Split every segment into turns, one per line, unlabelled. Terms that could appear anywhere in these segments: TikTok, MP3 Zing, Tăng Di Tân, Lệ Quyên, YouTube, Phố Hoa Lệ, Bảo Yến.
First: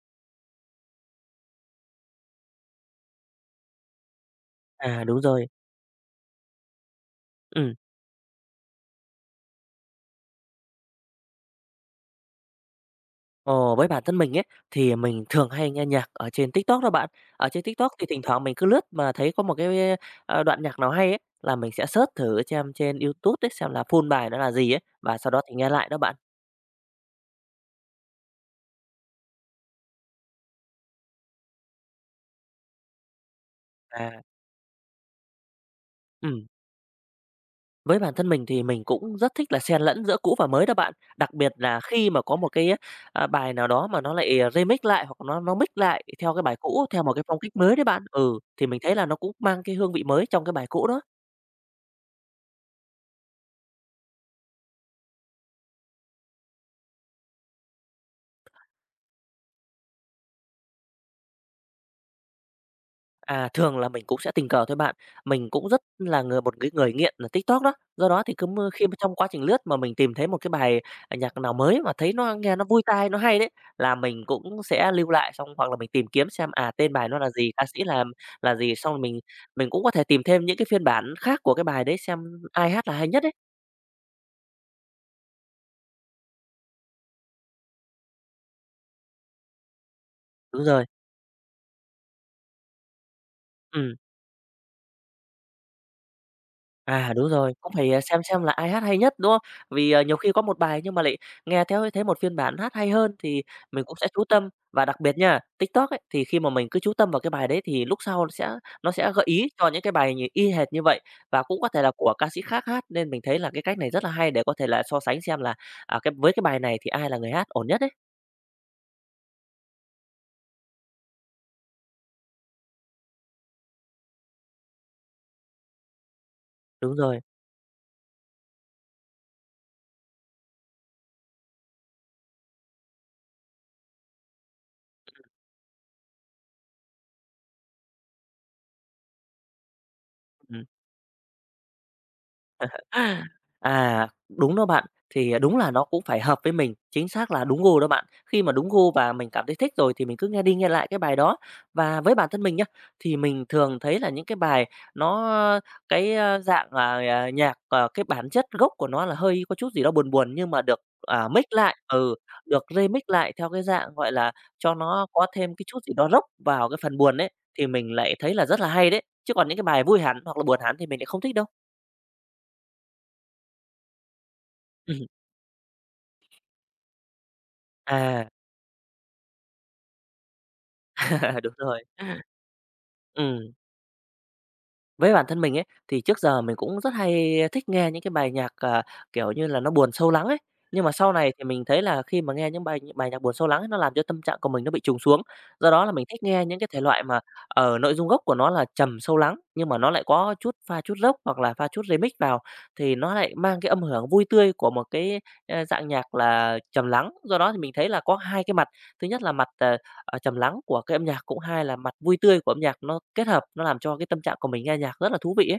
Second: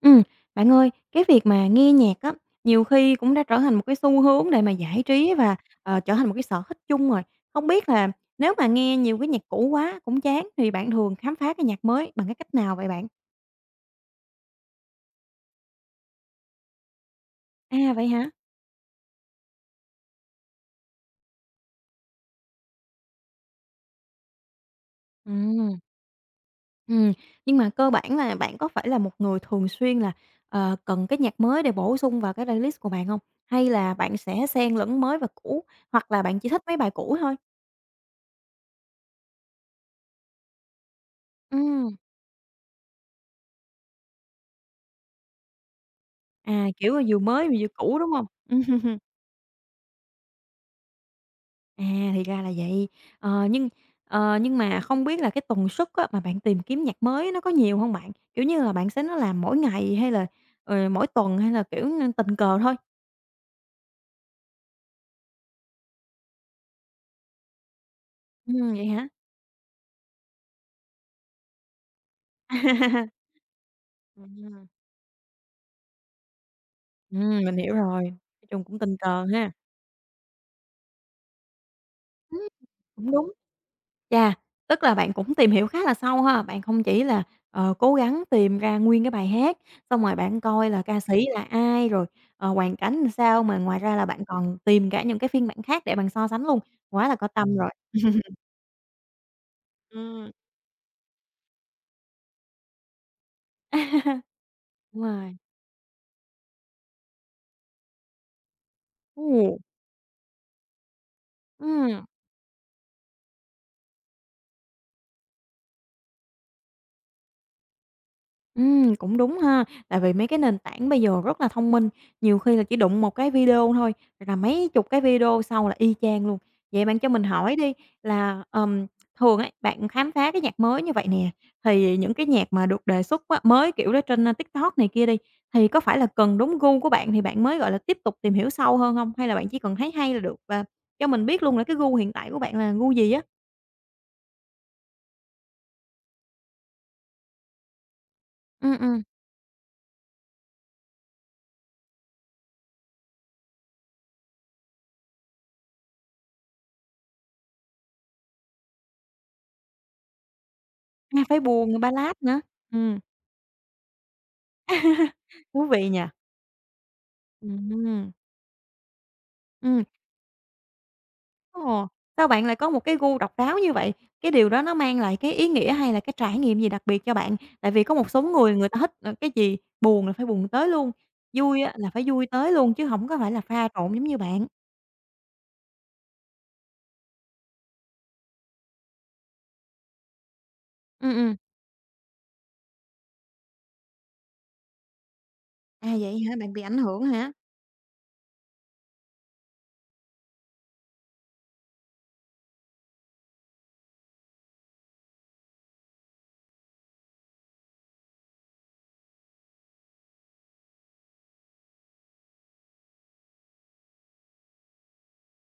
Ừm, bạn ơi, cái việc mà nghe nhạc á, nhiều khi cũng đã trở thành một cái xu hướng để mà giải
À, đúng
trí
rồi.
và trở thành một cái sở thích chung rồi. Không
Ừm,
biết là nếu mà nghe nhiều cái nhạc cũ quá cũng chán thì bạn thường khám phá cái nhạc mới bằng cái cách nào vậy bạn?
Ồ, với bản thân mình ấy, thì mình thường hay nghe nhạc ở trên TikTok đó bạn. Ở trên TikTok
À, vậy
thì thỉnh
hả?
thoảng mình cứ lướt mà thấy có một cái đoạn nhạc nào hay ấy, là mình sẽ search thử xem trên YouTube ấy, xem là full bài nó là gì ấy, và sau đó thì nghe
Ừm,
lại đó bạn.
ừm, nhưng mà cơ bản là bạn có phải là một người thường xuyên là cần cái nhạc mới để bổ sung vào cái playlist của bạn không? Hay là
À,
bạn sẽ xen lẫn mới và cũ, hoặc là bạn
ừm,
chỉ thích mấy bài cũ thôi?
với bản thân mình thì mình cũng rất thích là xen lẫn giữa cũ và mới đó bạn. Đặc biệt là
Ừm,
khi mà có một cái bài nào đó mà nó lại remix lại hoặc nó mix lại theo cái bài
à,
cũ,
kiểu là
theo một
vừa
cái phong
mới
cách
vừa
mới đấy
cũ,
bạn.
đúng không?
Ừ, thì mình thấy là nó cũng mang cái hương vị mới trong cái bài cũ đó.
À, thì ra là vậy. Ờ, nhưng, nhưng mà không biết là cái tần suất á, mà bạn tìm kiếm nhạc mới nó có nhiều không bạn? Kiểu như là, bạn sẽ nó làm mỗi ngày hay là mỗi tuần hay là, kiểu, tình cờ thôi?
À, thường là mình cũng sẽ tình cờ thôi bạn. Mình cũng rất là người một cái người nghiện là TikTok đó. Do đó thì cứ mơ
Vậy
khi mà
hả?
trong quá trình lướt mà mình tìm thấy một cái bài nhạc nào mới mà thấy nó nghe nó vui tai, nó hay đấy, là mình cũng
Ừm,
sẽ lưu lại xong hoặc là mình tìm kiếm xem, à, tên bài nó là gì,
mình
ca
hiểu
sĩ
rồi,
là
nói chung
gì,
cũng
xong
tình
rồi mình
cờ ha.
mình cũng có thể tìm thêm những cái phiên bản khác của cái bài đấy xem
Ừm.
ai hát là hay
Cũng
nhất
đúng.
đấy.
Chà, tức là bạn cũng tìm hiểu khá là sâu ha, bạn không chỉ là cố gắng tìm ra nguyên cái bài hát, xong rồi bạn
Đúng
coi là
rồi,
ca sĩ là ai, rồi hoàn cảnh làm sao, mà ngoài
ừm.
ra là bạn còn tìm cả những cái phiên bản khác để bạn so sánh luôn, quá
À,
là có
đúng rồi,
tâm rồi.
cũng phải, à, xem là ai hát hay nhất, đúng không? Vì, à, nhiều
Ừm.
khi có một bài nhưng mà lại nghe theo thấy một phiên bản hát hay hơn thì mình cũng sẽ chú tâm. Và đặc
Đúng
biệt
rồi.
nha, TikTok ấy, thì khi mà mình cứ chú tâm vào cái bài đấy thì lúc sau nó sẽ gợi ý
Ồ,
cho những cái bài như y hệt như vậy và cũng có thể là
ừm.
của ca sĩ khác hát, nên mình thấy là cái cách này rất là hay để có thể là so sánh xem là, à, cái với cái bài này thì ai là người hát ổn nhất ấy.
Cũng đúng ha. Tại vì mấy cái nền tảng bây giờ rất là thông minh, nhiều khi là chỉ đụng một cái video thôi là mấy chục cái video sau là y chang luôn. Vậy
Đúng
bạn cho
rồi,
mình hỏi đi là thường ấy, bạn khám phá cái nhạc mới như vậy nè, thì những cái nhạc mà được đề xuất á, mới, kiểu, đó trên, a, TikTok này kia đi, thì có phải là cần đúng gu của bạn thì bạn mới, gọi là, tiếp tục tìm hiểu sâu hơn không? Hay là bạn chỉ cần thấy hay là được? Và
ừ.
cho mình biết luôn là cái gu hiện tại của bạn là gu gì á?
À, đúng đó bạn. Thì à, đúng là nó cũng phải hợp với mình, chính xác là đúng gu đó bạn. Khi mà đúng
Ừm,
gu
ừm,
và mình cảm thấy thích rồi thì mình cứ nghe đi nghe lại cái bài đó. Và với bản thân mình nhá, thì mình thường thấy là những cái bài nó cái, a, dạng là, à, nhạc, ờ, cái bản chất gốc của nó là hơi có chút gì đó buồn buồn nhưng mà được,
à,
à,
phải
mix lại
buồn,
ừ,
ballad nữa.
được
Ừm,
remix lại theo cái dạng, gọi là, cho nó có thêm cái
thú
chút
vị
gì
nhỉ.
đó rock vào cái phần buồn ấy, thì mình
Ừm,
lại thấy là rất là hay đấy. Chứ còn những cái
ừm.
bài vui hẳn hoặc là buồn hẳn thì mình lại không thích đâu.
Ồ, sao bạn lại có một cái gu độc đáo như vậy? Cái điều đó nó mang lại cái ý nghĩa hay là cái trải nghiệm gì đặc biệt cho bạn? Tại vì có một số
À.
người người ta thích cái gì buồn là phải buồn tới luôn,
À, đúng
vui á
rồi.
là phải vui tới luôn chứ không có phải là
Ừm,
pha trộn giống như bạn.
với bản thân mình ấy, thì trước giờ mình cũng rất hay thích nghe những cái bài nhạc, à, kiểu như là, nó buồn sâu lắng ấy. Nhưng mà
Ừ
sau này
ừ.
thì mình thấy là khi mà nghe những bài bài nhạc buồn sâu lắng ấy, nó làm cho tâm trạng của mình nó bị trùng xuống. Do đó là
À,
mình
vậy
thích
hả?
nghe
Bạn
những
bị
cái
ảnh
thể
hưởng
loại mà,
hả?
ở nội dung gốc của nó là trầm sâu lắng, nhưng mà nó lại có chút pha chút rock hoặc là pha chút remix vào, thì nó lại mang cái âm hưởng vui tươi của một cái, a, dạng nhạc là trầm lắng. Do đó thì mình thấy là có hai cái mặt, thứ nhất là mặt, à, trầm lắng của cái âm nhạc, cũng hai là mặt vui tươi của âm nhạc nó kết hợp, nó làm cho cái tâm trạng của mình nghe nhạc rất là thú vị ấy.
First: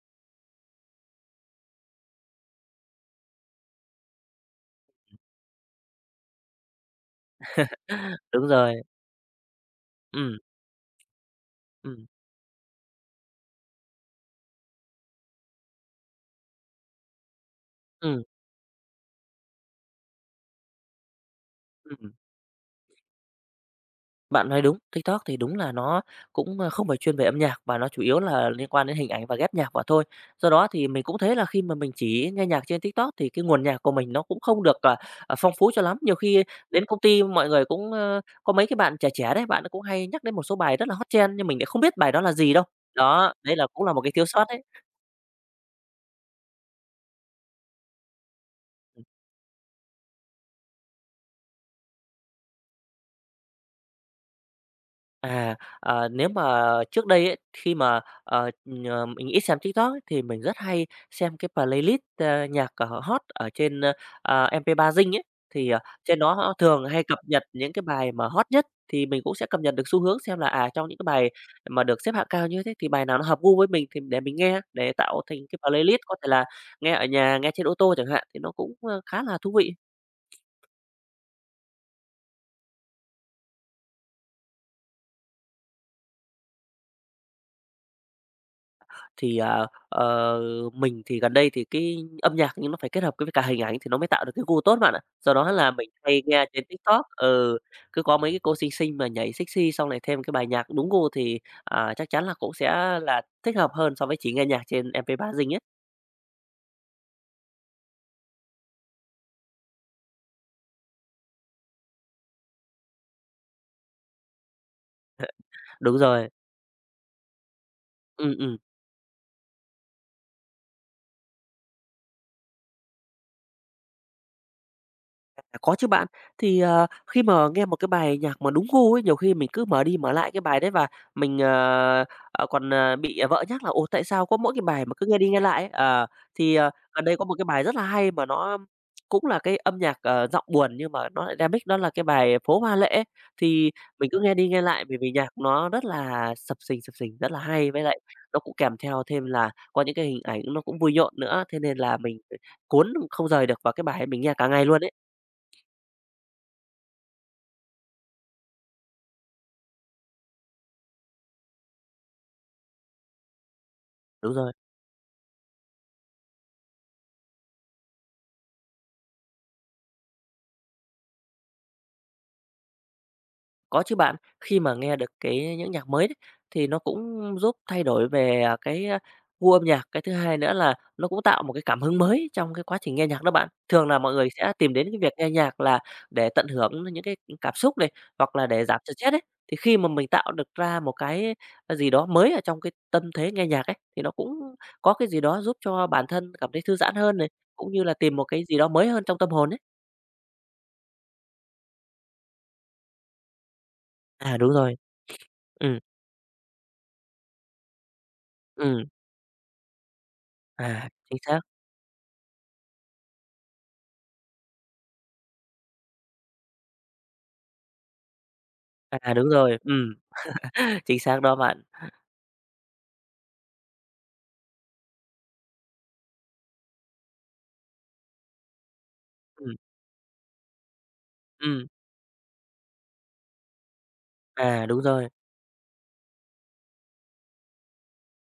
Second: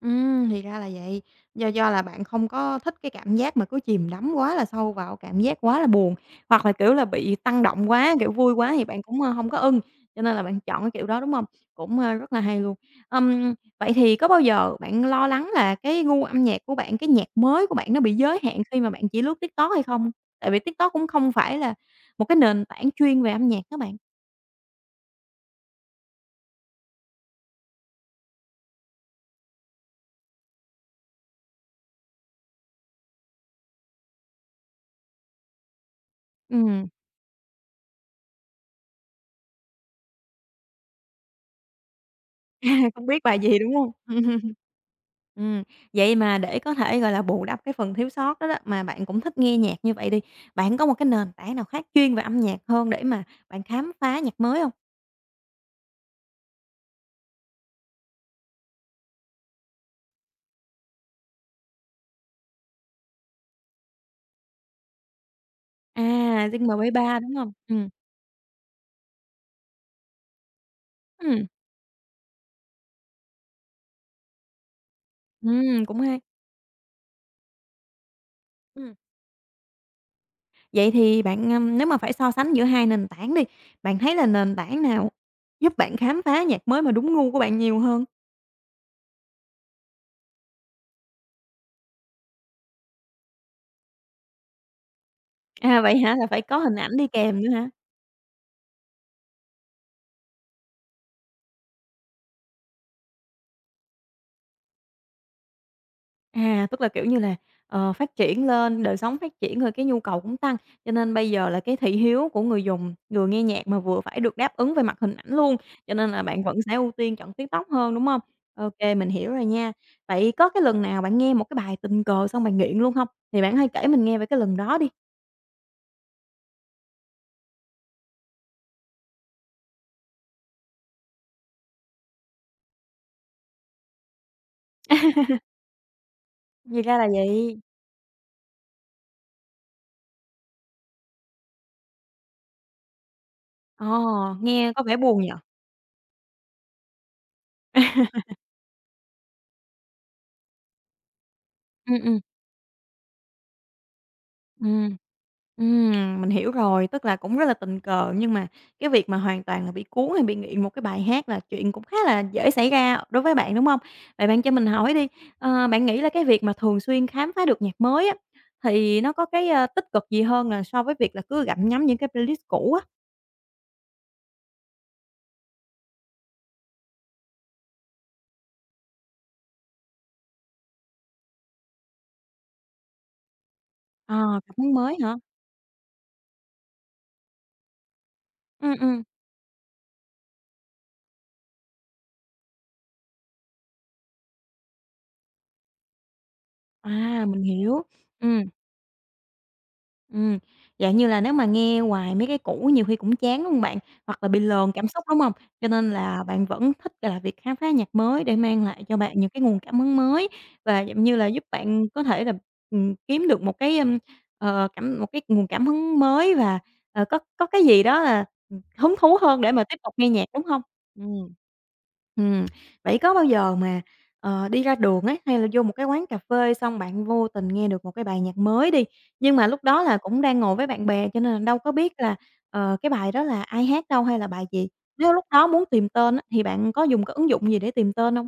Thì ra là vậy. Do là bạn không có thích cái cảm giác mà cứ chìm đắm quá là sâu vào cảm giác quá là buồn, hoặc là, kiểu là, bị tăng động quá, kiểu,
Đúng
vui quá
rồi,
thì bạn cũng hông có ưng, cho nên
ừm,
là bạn chọn cái kiểu đó, đúng hông?
ừm,
Rất là hay luôn. Ừm, vậy thì có bao giờ bạn lo lắng là cái gu âm nhạc của bạn, cái nhạc mới của bạn nó bị
ừm,
giới hạn khi mà bạn chỉ lướt TikTok hay không? Tại vì TikTok cũng không phải là
ừm.
một cái nền tảng chuyên về âm nhạc đó bạn.
Bạn nói đúng, TikTok thì đúng là nó cũng, ơ, không phải chuyên về âm nhạc và nó chủ yếu là liên quan đến hình ảnh và ghép nhạc vào thôi. Do đó thì mình cũng thấy là khi mà mình chỉ nghe nhạc trên TikTok thì cái nguồn nhạc của mình nó cũng không được phong phú cho lắm. Nhiều khi đến
Ừm,
công ty mọi người cũng, ơ, có mấy cái bạn trẻ trẻ đấy, bạn ấy cũng hay nhắc đến một số bài rất là hot trend nhưng mình lại không biết bài đó là gì đâu.
à, không biết
Đó,
bài
đấy
gì,
là
đúng
cũng
hông?
là một cái thiếu sót đấy.
Ừm, vậy mà để có thể, gọi là, bù đắp cái phần thiếu sót đó đó, mà bạn cũng thích nghe nhạc như vậy đi, bạn có một cái nền tảng nào khác chuyên về âm nhạc hơn để mà bạn khám phá nhạc mới hông?
À, ờ, nếu mà trước đây ấy, khi mà, mình ít xem TikTok ấy, thì mình rất hay xem cái playlist, ơ, nhạc, ờ, hot ở trên, mp ba Zing ấy. Thì, ờ, trên đó
À,
họ
Zing
thường
mp
hay
ba
cập
đúng
nhật
không?
những cái bài mà hot nhất, thì mình cũng sẽ cập nhật được xu hướng xem là, à, trong những cái bài
Ừm,
mà được xếp hạng cao như thế thì bài nào nó hợp gu với mình thì để mình nghe, để tạo thành cái
cũng
playlist có
hay.
thể là nghe ở nhà, nghe trên ô tô chẳng hạn, thì nó cũng,
Ừm,
ơ, khá là thú vị.
vậy thì bạn, nếu mà phải so sánh giữa hai nền tảng đi, bạn thấy là nền tảng nào giúp bạn khám phá nhạc mới mà đúng gu của bạn nhiều hơn?
Thì, à, ờ, mình thì gần đây thì cái âm nhạc nhưng nó phải kết hợp với cả hình ảnh thì nó mới tạo được cái gu tốt bạn ạ. Do đó là
À,
mình
vậy hả?
hay
Là phải
nghe
có
trên
hình ảnh đi
TikTok
kèm nữa
ừ,
hả?
cứ có mấy cái cô xinh xinh mà nhảy sexy xong lại thêm cái bài nhạc đúng gu thì, à, chắc chắn là cũng sẽ là thích hợp hơn so với chỉ nghe nhạc trên MP3 Zing ấy.
À, tức là, kiểu như là, ờ, phát triển lên, đời sống phát triển rồi cái nhu cầu cũng tăng, cho nên bây giờ là cái thị hiếu của người dùng, người nghe nhạc mà vừa phải được đáp ứng về mặt hình ảnh luôn, cho
Đúng
nên là
rồi.
bạn vẫn sẽ ưu tiên chọn TikTok hơn, đúng không?
Ừm, ừm.
OK mình hiểu rồi nha. Vậy có cái lần nào bạn nghe một cái bài tình cờ xong bạn nghiện luôn không? Thì bạn hãy kể mình nghe về cái lần đó đi.
À, có chứ bạn. Thì, ờ, khi mà nghe một cái bài nhạc mà đúng gu ấy, nhiều khi mình cứ mở đi mở lại cái bài đấy và mình còn bị vợ nhắc là "Ồ, tại sao có mỗi cái bài mà cứ nghe đi nghe lại ấy?" Ờ, thì, ờ,
Thì ra
gần
là
đây có một cái
vậy.
bài rất là hay mà nó cũng là cái âm nhạc, ờ, giọng buồn nhưng mà nó lại remix đó là cái bài "Phố Hoa Lệ" ấy. Thì
Ờ,
mình cứ nghe đi nghe
nghe có
lại
vẻ
bởi vì
buồn
nhạc
nhở?
nó rất là sập sình, rất là hay, với lại nó cũng kèm theo thêm là có những cái hình ảnh nó cũng vui nhộn nữa, thế nên
Ừm,
là
ừm,
mình, ờ, cuốn không rời được vào cái bài ấy, mình nghe cả ngày luôn ấy.
ừm. ừm, mình hiểu rồi, tức là cũng rất là tình cờ nhưng mà cái việc mà hoàn toàn là bị cuốn hay bị nghiện một cái bài hát là chuyện cũng khá là dễ xảy ra đối với bạn, đúng không? Vậy
Đúng
bạn cho
rồi,
mình hỏi đi, ờ, bạn nghĩ là cái việc mà thường xuyên khám phá được nhạc mới á, thì nó có cái tích cực gì hơn là so với việc là cứ gặm nhấm những cái playlist cũ á?
có chứ bạn. Khi mà nghe được cái những nhạc mới đấy, thì nó cũng giúp thay đổi về à, cái, a, gu âm nhạc, cái thứ hai nữa là nó cũng tạo một cái cảm hứng mới trong cái quá trình nghe nhạc đó bạn. Thường là mọi người
Ờ,
sẽ
cảm
tìm
hứng
đến
mới
cái việc
hả?
nghe nhạc là để tận hưởng những cái cảm xúc này, hoặc là để
Ừ
giảm
ừ,
stress đấy. Thì khi mà mình tạo được ra một cái, gì đó mới ở trong cái tâm thế nghe nhạc ấy, thì nó cũng có cái gì đó giúp cho bản thân cảm thấy thư giãn hơn
à,
này,
mình
cũng
hiểu,
như là tìm một
ừ.
cái gì đó mới hơn trong tâm hồn ấy.
Ừm, dạng như là, nếu mà nghe hoài mấy cái cũ nhiều khi cũng chán, đúng hông bạn? Hoặc là
À,
bị
đúng
lờn
rồi,
cảm xúc, đúng không? Cho
ừ.
nên là bạn vẫn thích, là, việc khám phá nhạc mới để mang lại
Ừ.
cho bạn những cái nguồn cảm hứng mới và,
À,
dạng như
chính
là,
xác.
giúp bạn có thể là, kiếm được một cái, ưm, ờ, cảm một cái nguồn cảm hứng mới và có cái gì đó là, hứng
À,
thú
đúng
hơn để
rồi,
mà tiếp tục nghe nhạc, đúng không?
chính xác
Ừm.
đó bạn.
Ừm, vậy có bao giờ mà, ờ, đi ra đường ấy, hay là vô một cái quán cà phê xong bạn vô tình nghe được một cái bài nhạc mới đi, nhưng mà
Ừm,
lúc đó là cũng đang ngồi với bạn bè cho nên là đâu
ừm,
có biết là, ờ, cái bài đó là ai hát đâu hay là bài
à,
gì.
đúng rồi.
Nếu lúc đó muốn tìm tên á, thì bạn có dùng cái ứng dụng gì để tìm tên hông?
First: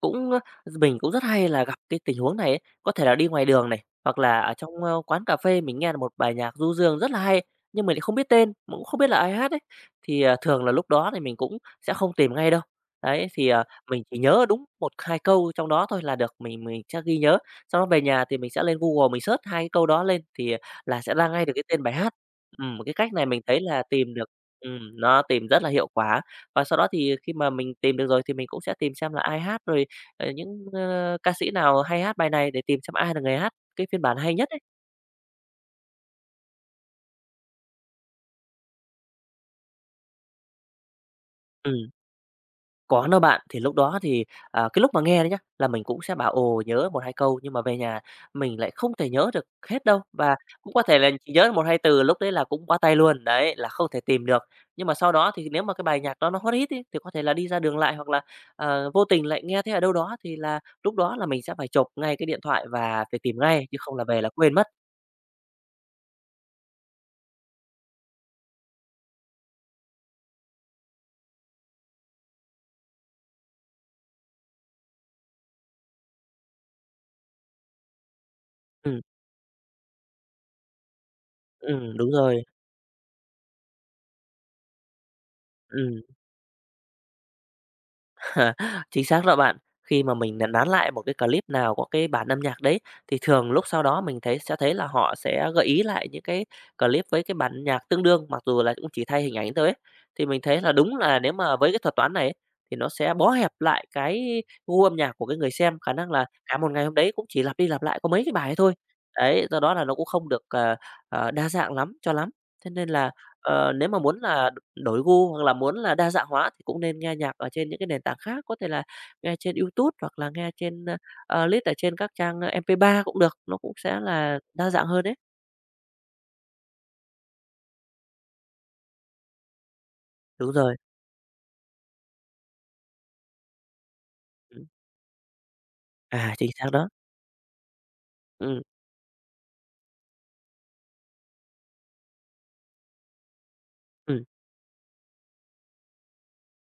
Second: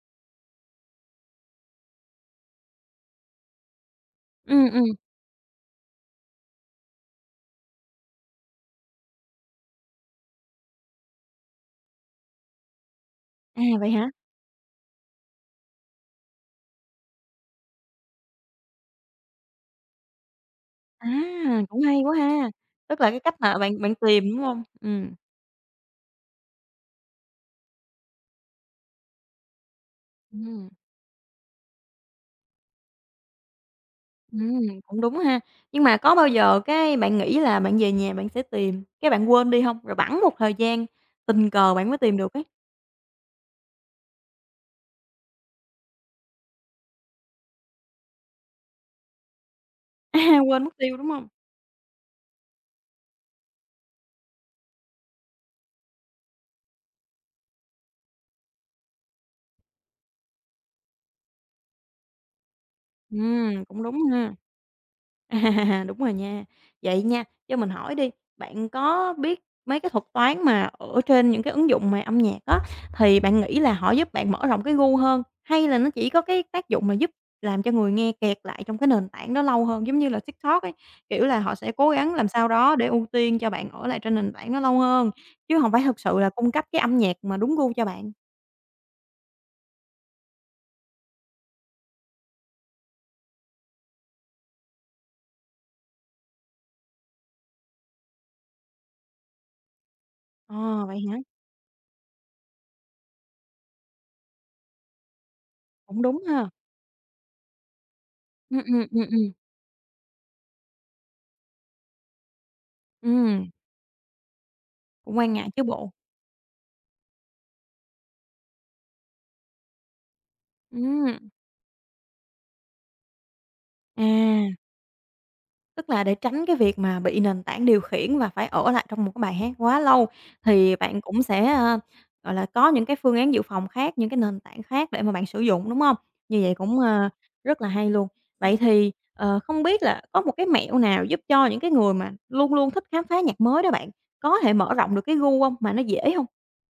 Cũng, ơ, mình cũng rất hay là gặp cái tình huống này ấy, có thể là đi ngoài đường này, hoặc là ở
Ừm,
trong,
ừm.
ơ, quán cà phê mình nghe được một bài nhạc du dương rất là hay, nhưng mình lại không biết tên, mà cũng không biết là ai hát ấy, thì, ờ, thường là lúc đó thì mình cũng sẽ không tìm ngay đâu. Đấy, thì,
À,
ờ,
vậy
mình
hả?
chỉ nhớ đúng một 2 câu trong đó thôi là được, mình sẽ ghi nhớ, sau đó về nhà thì mình sẽ lên Google mình search 2 cái câu đó lên thì, ờ, là
À,
sẽ ra ngay được cái
cũng
tên bài
hay
hát.
quá ha!
Cái
Tức là
cách
cái
này
cách
mình
mà
thấy
bạn
là
bạn
tìm được
tìm, đúng hông? Ừm.
nó tìm rất là hiệu quả, và sau đó thì khi mà mình tìm được rồi thì mình cũng sẽ tìm xem là ai hát rồi. Ờ, những,
Ừm,
ơ, ca sĩ nào hay hát bài này để tìm xem ai là người hát cái phiên bản hay nhất ấy.
cũng đúng ha. Nhưng mà có bao giờ cái bạn nghĩ là bạn về nhà bạn sẽ tìm, cái bạn quên đi hông? Rồi bẵng một thời gian, tình cờ bạn
Ừm,
mới tìm được ấy.
có đó bạn, thì lúc đó thì, à, cái lúc mà nghe đấy nhá, là mình cũng sẽ bảo, ồ, nhớ một 2 câu, nhưng mà về nhà mình lại không thể nhớ được hết đâu, và
À, quên mất
cũng có
tiêu,
thể
đúng
là
hông?
chỉ nhớ được 1, 2 từ, lúc đấy là cũng bó tay luôn, đấy, là không thể tìm được. Nhưng mà sau đó thì nếu mà cái bài nhạc đó nó hot hit ấy, thì có thể là đi ra đường lại hoặc là, vô tình lại nghe thấy ở đâu đó thì là lúc đó là mình sẽ phải chộp ngay cái điện thoại và phải tìm ngay, chứ
Cũng đúng
không là về là
ha.
quên mất.
À, đúng rồi nha. Vậy nha, cho mình hỏi đi, bạn có biết mấy cái thuật toán mà ở trên những cái ứng dụng mà âm nhạc á, thì bạn nghĩ là họ giúp bạn mở rộng cái gu hơn, hay là nó chỉ có cái tác dụng là giúp làm cho người nghe kẹt lại trong cái
Ừm,
nền tảng đó lâu hơn, giống như là TikTok ấy, kiểu là, họ sẽ cố
đúng
gắng làm
rồi,
sao đó để ưu tiên cho bạn ở lại trên nền tảng đó lâu hơn, chứ không phải thực
ừm.
sự là cung cấp cái âm nhạc mà đúng gu cho bạn?
Chính xác đó bạn. Khi mà mình nán nán lại một cái clip nào có cái bản âm nhạc đấy, thì thường lúc sau đó mình sẽ thấy là họ sẽ gợi ý lại những cái clip với cái bản nhạc tương đương, mặc dù là cũng chỉ thay hình ảnh thôi ấy. Thì mình thấy là
Ờ,
đúng
vậy hả?
là nếu mà với cái thuật toán này ấy, thì nó sẽ bó hẹp lại cái gu âm nhạc của cái người xem, khả
Cũng
năng
đúng
là
ha.
cả một ngày hôm đấy cũng chỉ lặp đi lặp lại có mấy cái bài ấy
Ừm,
thôi.
ừm, ừm, ừm.
Đấy, do đó là nó cũng không được, đa dạng lắm cho lắm. Thế nên là,
Ừm,
nếu mà muốn là đổi
cũng quan
gu hoặc
ngại
là
chứ
muốn
bộ.
là đa dạng hóa thì cũng nên nghe nhạc ở trên những cái nền tảng khác, có thể là nghe trên YouTube hoặc là nghe trên,
Ừm,
list ở trên các trang MP3 cũng được, nó cũng sẽ là
à.
đa dạng hơn đấy.
Tức là để tránh cái việc mà bị nền tảng điều khiển và phải ở lại trong một cái bài hát quá lâu,
Đúng
thì
rồi,
bạn cũng sẽ gọi là, có những cái phương án dự phòng khác, những cái nền tảng
ừm,
khác để mà bạn sử dụng, đúng hông?
à,
Như
chính
vậy
xác
cũng,
đó.
ờ, rất là hay luôn. Vậy
Ừ,
thì, ờ, không biết là có một cái mẹo nào giúp cho những cái người mà luôn luôn thích khám phá nhạc mới đó bạn,
ừm.
có thể mở rộng được cái gu hông? Mà nó dễ hông?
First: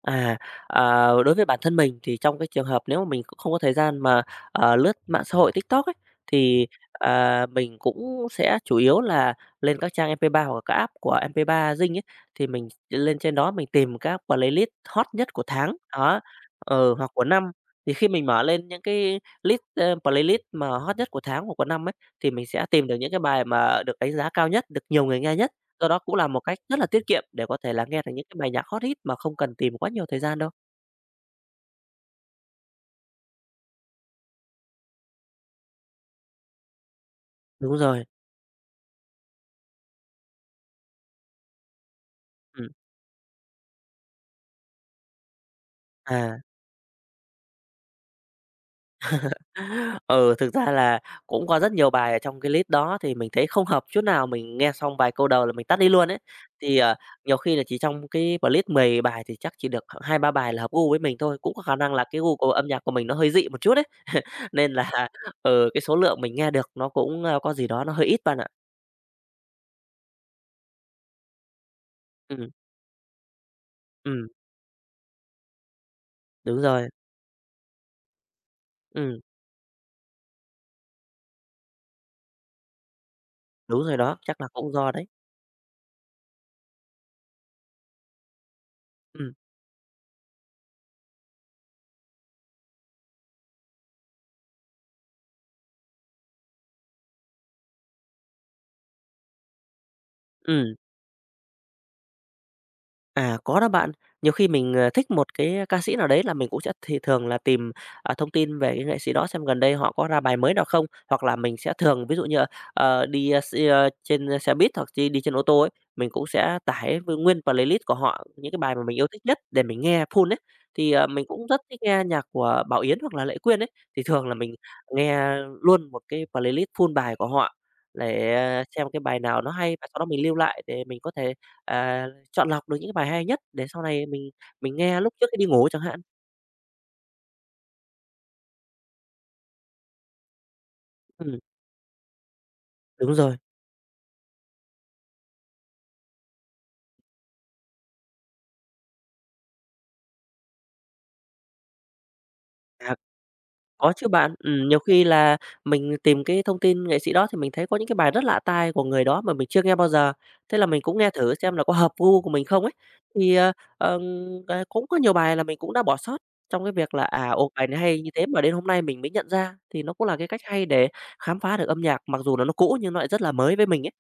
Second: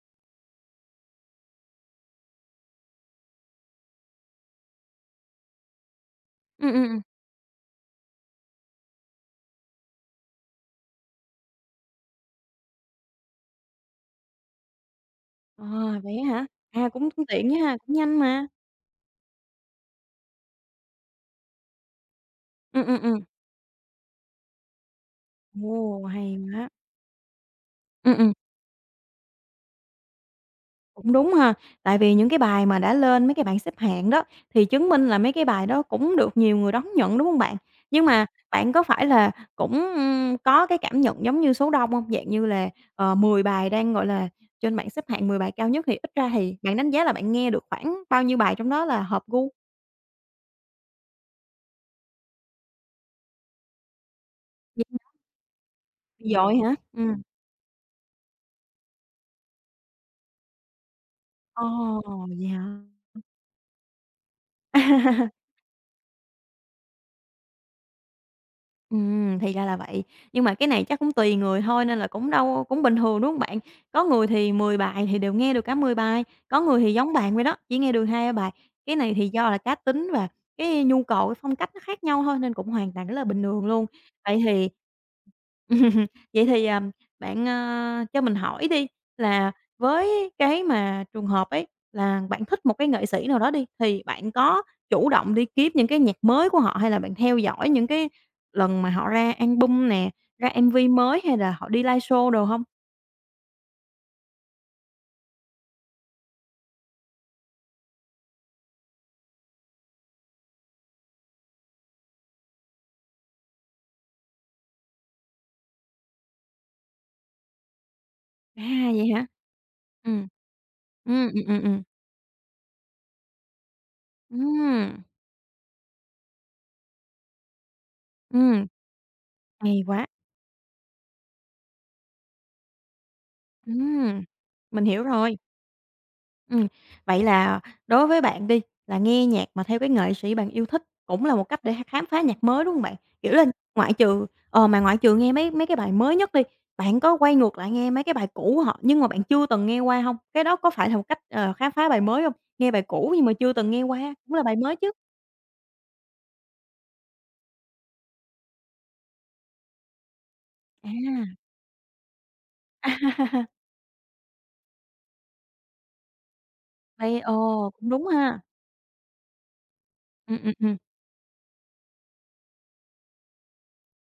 À, à, đối với bản thân mình thì trong cái trường hợp nếu mà mình cũng không có thời gian mà, lướt mạng xã hội TikTok ấy, thì,
Ừm, ừm, ừm.
mình cũng sẽ chủ yếu là lên các trang MP3 hoặc là các app của MP3 Zing ấy, thì mình lên trên đó mình tìm các playlist hot nhất của
Ờ,
tháng,
vậy
đó,
á hả? À,
ừ,
cũng
hoặc của
cũng tiện
năm.
chứ ha,
Thì
cũng
khi
nhanh
mình mở
mà.
lên những cái list, playlist mà hot nhất của tháng hoặc của năm ấy, thì mình sẽ
Ừm,
tìm được
ừm,
những cái
ừm.
bài mà được đánh giá cao nhất, được nhiều người nghe nhất. Do đó
Ồ,
cũng là
hay
một cách
quá.
rất là tiết kiệm để có thể là nghe được
Ừm,
những
ừm.
cái bài nhạc hot hit mà không cần tìm quá nhiều thời gian đâu.
Cũng đúng ha, tại vì những cái bài mà đã lên mấy cái bảng xếp hạng đó, thì chứng minh là mấy cái bài đó cũng được nhiều người đón nhận, đúng không bạn?
Đúng
Nhưng
rồi,
mà bạn có phải là cũng, ưm, có cái cảm nhận giống như số đông không? Dạng như là,
ừm,
ờ, 10 bài đang, gọi là, trên bảng xếp hạng 10 bài cao nhất thì ít ra
à,
thì bạn đánh giá là bạn nghe được khoảng bao nhiêu bài trong đó là hợp gu?
ừ, thực ra là cũng có rất nhiều bài ở trong cái list đó thì mình thấy không hợp chút nào, mình nghe
Vậy
xong
hả?
vài câu đầu là mình tắt đi luôn ấy.
Hả?
Thì, nhiều khi là chỉ trong cái playlist 10 bài thì chắc chỉ được hai ba bài là hợp gu với mình thôi, cũng có
Ồ,
khả năng là cái gu
vậy
của âm
hả?
nhạc của mình nó hơi dị một chút ấy, nên là, ừ, cái số lượng mình nghe được nó cũng, có gì đó nó hơi ít bạn ạ.
Thì ra là vậy. Nhưng mà cái này chắc cũng tùy người thôi nên là cũng
Ừm,
đâu cũng bình thường, đúng hông bạn? Có người
ừm,
thì 10 bài thì đều nghe được cả 10 bài, có
đúng
người
rồi,
thì giống bạn vậy đó, chỉ nghe được 2 bài. Cái này
ừm,
thì do là cá tính và cái nhu cầu, cái phong cách nó khác nhau thôi nên cũng hoàn toàn rất là bình thường
đúng
luôn.
rồi đó,
Vậy
chắc là
thì
cũng do đấy.
vậy thì, à, bạn cho mình hỏi đi
Ừm,
là với cái mà trường hợp ấy là bạn thích một cái nghệ sĩ nào đó đi, thì bạn có chủ động đi kiếm những cái nhạc mới của họ hay là bạn theo dõi những cái lần mà họ ra album nè, ra
ừm.
MV mới hay là họ đi live show đồ hông?
À, có đó bạn. Nhiều khi mình, thích một cái ca sĩ nào đấy là mình cũng sẽ thì thường là tìm, thông tin về cái nghệ sĩ đó xem gần đây họ có ra bài mới nào không, hoặc là mình sẽ thường ví dụ như, đi, xe, trên xe buýt hoặc chi đi trên ô tô ấy, mình cũng sẽ tải v nguyên playlist của họ, những cái
À,
bài mà mình
vậy
yêu thích
hả?
nhất để mình nghe
Ừm,
full ấy. Thì, mình
ừm, ừm,
cũng rất
ừm,
thích
ừm.
nghe nhạc của Bảo Yến hoặc là Lệ Quyên ấy, thì thường là mình
Ừm,
nghe luôn một cái playlist full bài của họ để
ừm,
xem cái bài nào nó hay
hay
và sau
quá!
đó mình lưu lại để mình có thể, à chọn lọc được những cái bài hay nhất để sau này
Ừm,
mình
mình
nghe
hiểu
lúc trước
rồi.
khi đi ngủ chẳng hạn.
Ừm, vậy là đối với bạn đi, là nghe nhạc mà theo cái nghệ sĩ bạn yêu thích cũng là
Ừm,
một cách để khám phá nhạc mới, đúng không bạn?
đúng
Kiểu
rồi.
là, ngoại trừ nghe mấy mấy cái bài mới nhất đi, bạn có quay ngược lại nghe mấy cái bài cũ của họ nhưng mà bạn chưa từng nghe qua không? Cái đó có phải là một cách, ờ, khám phá bài mới không? Nghe bài
À,
cũ nhưng mà chưa từng nghe
có
qua
chứ
cũng
bạn.
là bài mới
Nhiều
chứ?
khi là mình tìm cái thông tin nghệ sĩ đó thì mình thấy có những cái bài rất lạ tai của người đó mà mình chưa nghe bao giờ, thế là mình cũng nghe thử
À.
xem là có hợp gu của mình không ấy. Thì, ờ, ờm, cũng có nhiều bài là mình cũng đã bỏ sót trong cái việc là,
Đây,
à, ồ, bài
ồ,
này
cũng
hay
đúng
như thế
ha.
mà đến hôm nay mình mới nhận ra, thì nó cũng là cái
Ừm,
cách
ừm,
hay
ừm.
để khám phá được âm nhạc, mặc dù là nó cũ nhưng nó lại rất là mới với mình ấy.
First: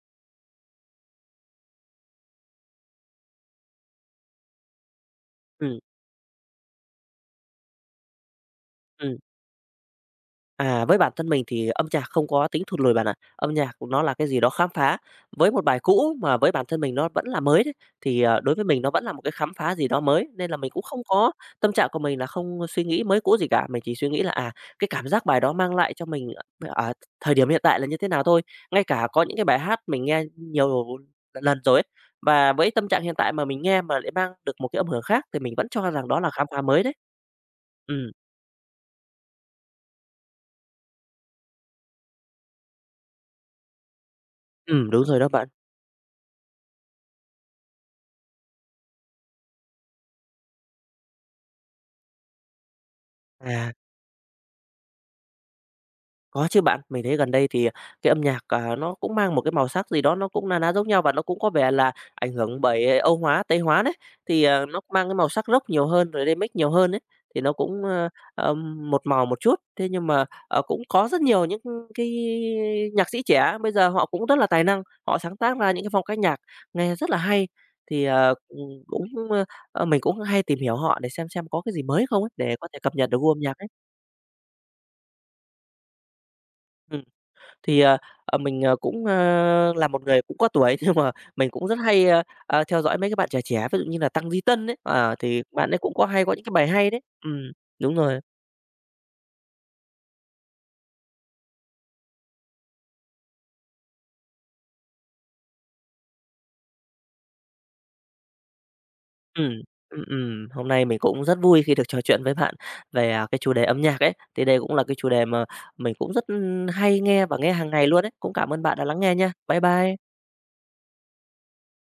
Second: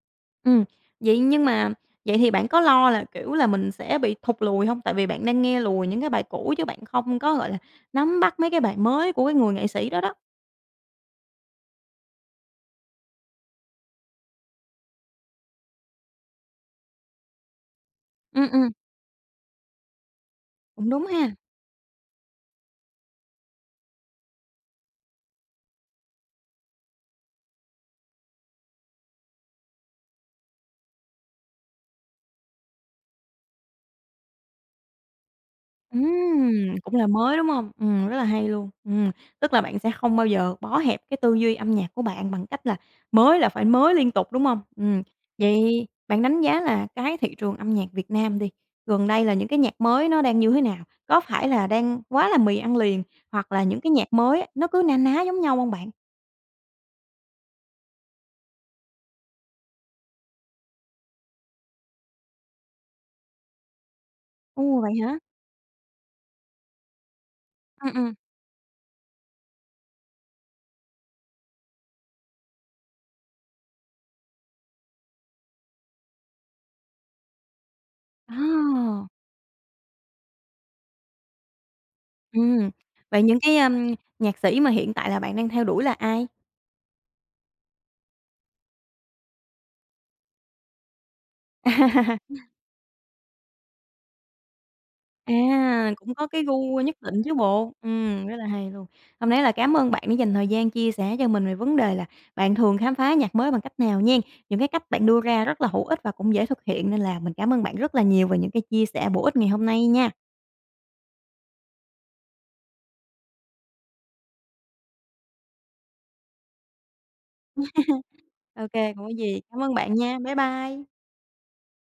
Ừm, vậy nhưng mà vậy thì bạn có lo là, kiểu là, mình sẽ bị thụt lùi hông? Tại vì bạn đang nghe
Ừm,
lùi những cái bài cũ chứ bạn không có, gọi là, nắm bắt mấy cái bài mới
ừm.
của cái người nghệ sĩ đó đó.
À, với bản thân mình thì âm nhạc không có tính thụt lùi bạn ạ. Âm nhạc nó là cái gì đó khám phá. Với một bài cũ mà với bản thân mình nó vẫn là mới đấy, thì,
Ừm,
đối với
ừm,
mình nó vẫn là một cái khám phá gì đó mới, nên là mình cũng
cũng
không
đúng ha.
có tâm trạng của mình là không suy nghĩ mới cũ gì cả. Mình chỉ suy nghĩ là, à, cái cảm giác bài đó mang lại cho mình ở ở thời điểm hiện tại là như thế nào thôi. Ngay cả có những cái bài hát mình nghe nhiều lần rồi ấy, và với tâm trạng hiện tại mà mình nghe mà lại mang được một cái âm hưởng khác thì mình vẫn cho rằng đó là khám phá
Ừm,
mới đấy.
cũng là mới, đúng hông?
Ừm,
Rất là hay luôn. Tức là bạn sẽ không bao giờ bó hẹp cái tư duy âm nhạc của bạn bằng cách là mới là phải mới liên tục, đúng hông?
đúng rồi đó bạn.
Vậy bạn đánh giá là cái thị trường âm nhạc Việt Nam đi, gần đây là những cái nhạc mới nó đang như thế nào? Có phải là đang quá là mì ăn liền, hoặc là
À.
những cái nhạc mới á, nó cứ na ná giống nhau hông bạn?
Có chứ bạn, mình thấy gần đây thì cái âm nhạc, à, nó cũng mang một cái màu sắc gì đó nó cũng na ná giống nhau và nó cũng có vẻ là ảnh hưởng bởi Âu hóa, Tây hóa đấy. Thì,
Ồ,
nó
vậy
mang cái
hả?
màu sắc Rock nhiều hơn, rồi remix nhiều hơn đấy thì nó cũng,
Ừm, ừm.
một màu một chút. Thế nhưng mà, cũng có rất nhiều những cái nhạc sĩ trẻ bây giờ họ cũng rất là tài năng, họ sáng tác ra những cái phong cách nhạc nghe rất là hay. Thì, ờ, cũng,
À!
ờ, mình cũng hay tìm hiểu họ để xem có cái gì mới không ấy, để có
Ừm,
thể cập nhật được
vậy
gu
những
âm
cái,
nhạc ấy.
ưm, nhạc sĩ mà hiện tại là bạn đang theo đuổi là ai?
Thì, ờ, mình, là một người cũng có tuổi nhưng mà mình cũng rất hay, theo dõi mấy cái bạn trẻ trẻ, ví dụ như là Tăng Di Tân ấy, thì bạn ấy
À,
cũng có
cũng
hay
có
có
cái
những cái bài
gu
hay
nhất
đấy.
định chứ bộ.
Đúng rồi.
Rất là hay luôn. Hôm nay là cảm ơn bạn đã dành thời gian chia sẻ cho mình về vấn đề là bạn thường khám phá nhạc mới bằng cách nào nhen. Những cái cách bạn đưa ra rất là hữu ích và cũng dễ thực hiện nên là mình cảm ơn bạn rất là nhiều về những cái chia sẻ bổ ích ngày
Ừm,
hôm nay nha.
Hôm nay mình cũng rất vui khi được trò chuyện với bạn về, à, cái chủ đề âm nhạc ấy, thì đây cũng là cái chủ đề mà mình cũng rất hay nghe và nghe hàng ngày luôn ấy. Cũng cảm ơn
OK,
bạn đã
kê,
lắng
không có
nghe nha.
gì,
Bye
cảm ơn bạn
bye.
nha. Bye bye.